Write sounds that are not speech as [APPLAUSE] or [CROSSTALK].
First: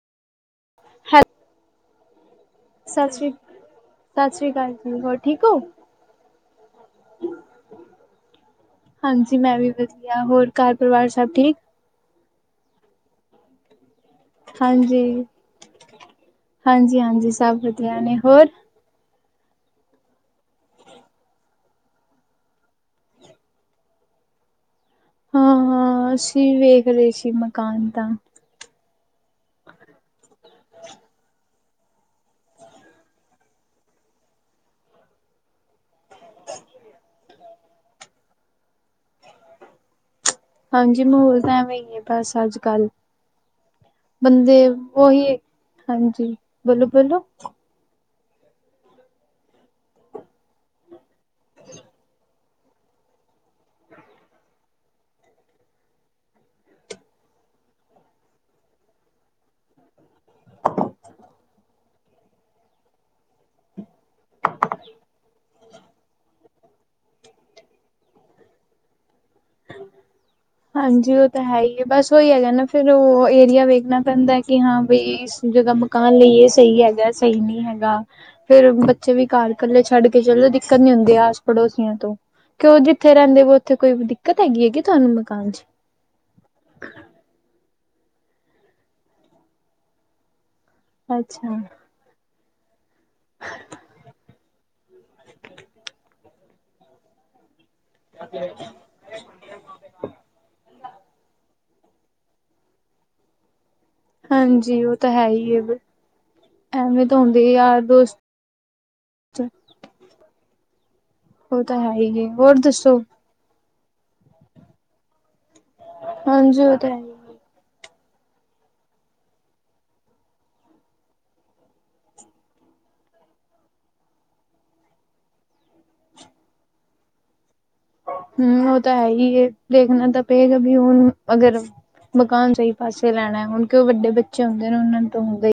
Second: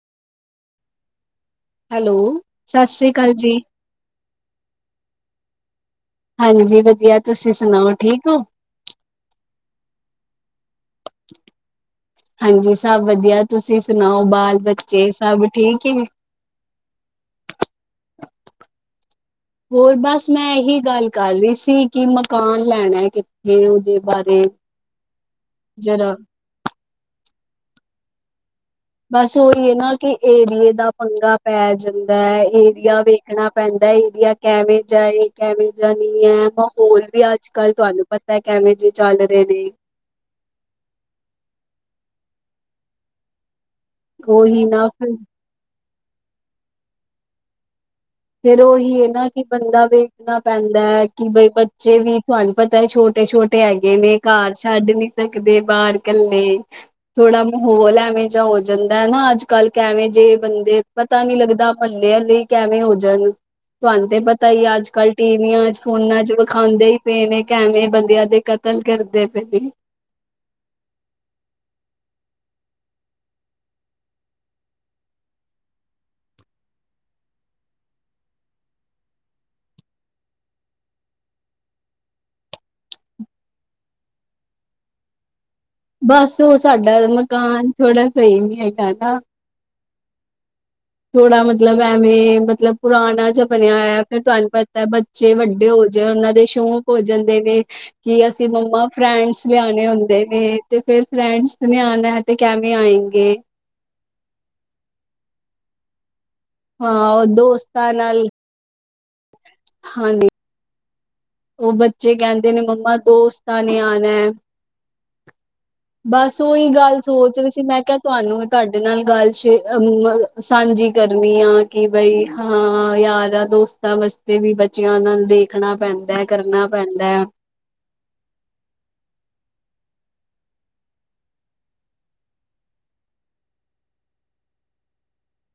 ਹਾਂ ਹੈਲੋ ਸਤਿ ਸ੍ਰੀ ਅਕਾਲ ਜੀ। ਸਤਿ ਸ਼੍ਰੀ ਅਕਾਲ ਜੀ ਹੋਰ ਠੀਕ ਹੋ। ਹਾਂਜੀ ਵਧੀਆ ਤੁਸੀਂ ਸੁਣਾਓ ਠੀਕ ਹੋ। ਹਾਂਜੀ ਮੈਂ ਵੀ ਵਧੀਆ ਹੋਰ ਘਰ ਪਰਿਵਾਰ ਸਭ ਠੀਕ, ਹਾਂਜੀ ਸਭ ਵਧੀਆ ਤੁਸੀਂ ਸੁਣਾਓ ਬਾਲ ਬੱਚੇ ਹਾਂਜੀ ਸਭ ਠੀਕ ਹੈ। ਹਾਂਜੀ ਹਾਂਜੀ ਸਭ ਵਧੀਆ ਹੈ ਨੇ ਹੋਰ। ਹੋਰ ਬਸ ਮੈਂ ਇਹੀ ਗੱਲ ਕਰ ਰਹੀ ਸੀ ਕਿ ਮਕਾਨ ਲੈਣਾ ਕਿੱਥੇ ਉਹਦੇ ਬਾਰੇ [INAUDIBLE] ਜਰਾ ਹਾਂ ਅਸੀਂ ਵੀ ਵੇਖ ਰਹੇ ਸੀ ਮਕਾਨ ਤਾਂ ਬਸ ਉਹੀ ਹੈ ਨਾ ਕਿ ਏਰੀਏ ਦਾ ਪੰਗਾ ਪੈ ਜਾਂਦਾ ਹੈ ਏਰੀਆ ਵੇਖਣਾ ਪੈਂਦਾ ਏਰੀਆ। ਕਿਵੇਂ ਜਿਹਾ ਕਿਵੇਂ ਜਿਹਾ ਨਹੀਂ ਹੈ ਮਾਹੌਲ ਵੀ ਅੱਜ ਕੱਲ ਤੁਹਾਨੂੰ ਪਤਾ ਕਿਵੇਂ ਜਿਹੇ ਚੱਲ ਰਹੇ ਨੇ ਹਾਂਜੀ ਮਾਹੌਲ ਤਾਂ ਐਵੇਂ ਹੀ ਹੈ ਬਸ ਅੱਜ ਕੱਲ ਬੰਦੇ ਉਹੀ ਨਾ ਫਿਰ ਉਹੀ ਹਾਂਜੀ ਬੋਲੋ ਬੋਲੋ ਫਿਰ ਉਹੀ ਇਹ ਨਾ ਕਿ ਬੰਦਾ ਵੇਖਣਾ ਪੈਂਦਾ ਹੈ ਕਿ ਬਈ ਬੱਚੇ ਵੀ ਤੁਹਾਨੂੰ ਪਤਾ ਛੋਟੇ ਛੋਟੇ ਹੈਗੇ ਨੇ ਘਰ ਛੱਡ ਨੀ ਸਕਦੇ ਬਾਹਰ ਕੱਲੇ ਥੋੜਾ ਮਾਹੌਲ ਐਵੇਂ ਜਿ ਹੋ ਜਾਂਦਾ ਹੈ ਨਾ ਅੱਜ ਕੱਲ ਐਵੇਂ ਜਿ ਬੰਦੇ, ਪਤਾ ਨਹੀਂ ਲੱਗਦਾ ਆਪਾਂ ਲੇਅਰ ਐਵੇਂ ਹੋ ਜਨਾ ਤੁਹਾਨੂੰ ਤੇ ਪਤਾ ਹੀ ਅੱਜ ਕੱਲ ਟੀਵੀਆਂ ਚ ਫੋਨਾ ਚ ਵਿਖਾਂਦੇ ਹੀ ਪਏ ਨੇ ਐਵੇਂ ਬੰਦਿਆਂ ਦੇ ਕਤਲ ਕਤਲ ਕਰਦੇ ਪਏ ਨੇ ਹੂ,,, ਹਾਂਜੀ ਉਹ ਤਾਂ ਹੈ ਹੀ ਹੈ ਬਸ ਉ ਹੀ ਹੈ ਜਾਂ ਨਾ ਫਿਰ ਉਹ ਏਰੀਆ ਵੇਖਣਾ ਪੈਂਦਾ ਕਿ ਹਾਂ ਬਈ ਜਦੋਂ ਮਕਾਨ ਲਈਏ ਸਹੀ ਹੈਗਾ ਸਹੀ ਨਹੀਂ ਹੈਗਾ ਫਿਰ ਬੱਚੇ ਵੀ ਘਰ ਇਕੱਲੇ ਛੱਡ ਕੇ ਚਲੋ ਦਿੱਕਤ ਨੀ ਹੁੰਦੀ ਆਸ ਪੜੋਸੀਆਂ ਤੋਂ ਕਿ ਉਹ ਜਿੱਥੇ ਰਹਿੰਦੇ ਵ ਉੱਥੇ ਕੋਈ ਦਿੱਕਤ ਹੈਗੀ ਤੁਹਾਨੂੰ ਮਕਾਨ ਚ ਬਸ ਉਹ ਸਾਡਾ ਮਕਾਨ ਥੋੜਾ ਸਹੀ ਨੀ ਹੈਗਾ ਨਾ ਥੋੜਾ ਅੱਛਾ। ਮਤਲਬ ਐਵੇਂ ਮਤਲਬ ਪੁਰਾਣਾ ਜ ਬਣਿਆ ਹੋਇਆ ਫਿਰ ਤੁਹਾਨੂੰ ਪਤਾ ਹੈ ਬੱਚੇ ਵੱਡੇ ਹੋ ਜਾਏ ਉਹਨਾਂ ਦੇ ਸ਼ੌਂਕ ਹੋ ਜਾਂਦੇ ਨੇ ਕੀ ਅਸੀਂ ਮੰਮਾ ਫਰੈਂਡਸ ਲਿਆਉਣੇ ਹੁੰਦੇ ਨੇ ਤੇ ਫਿਰ ਫਰੈਂਡਸ ਨ ਆਉਣਾ ਹੈ ਤੇ ਕਿਵੇਂ ਆਏਗੇ ਹਾਂਜੀ ਉਹ ਤਾਂ ਹੈ ਹੀ ਹੈ ਵੀ ਹਾਂ ਐਵੇਂ ਤਾਂ ਉਹ ਹੁੰਦੇ ਯਾਰ ਦੋਸਤਾਂ ਦੋਸਤ ਨਾਲ ਹਾਂਜੀ ਉਹ ਤਾਂ ਹੈ ਬੱਚੇ ਹੀ ਹੈ ਕਹਿੰਦੇ ਹੋਰ ਨੇ ਮੰਮਾ ਦੱਸੋ ਦੋਸਤ ਦੋਸਤਾਂ ਨੇ ਆਉਣਾ ਹੈ ਬਸ ਹਾਂਜੀ ਉਹੀ ਉਹ ਤਾਂ ਹੈ ਗੱਲ ਹੀ। ਸੋਚ ਰਹੀ ਸੀ ਮੈਂ ਕਿਹਾ ਤੁਹਾਨੂੰ ਤੁਹਾਡੇ ਨਾਲ ਗੱਲ ਸ਼ੇਅਰ ਸਾਂਝੀ ਕਰਨੀ ਆ ਕਿ ਬਈ ਹਾਂ ਯਾਰਾਂ ਦੋਸਤਾਂ ਵਾਸਤੇ ਵੀ ਬੱਚਿਆਂ ਨਾਲ ਦੇਖਣਾ ਪੈਂਦਾ ਕਰਨਾ ਪੈਂਦਾ ਹੈ ਹੂ ਉਹ ਤਾਂ ਹੈ ਹੀ ਇਹ ਦੇਖਣਾ ਤਾਂ ਪਏਗਾ ਬੀ ਹੁਣ ਅਗਰ ਮਕਾਨ ਸਹੀ ਪਾਸੇ ਲੈਣਾ ਹੁਣ ਕਿ ਉਹ ਵੱਡੇ ਬੱਚੇ ਹੁੰਦੇ ਨੇ ਉਹਨਾਂ ਤੋਂ ਹੁੰਦੇ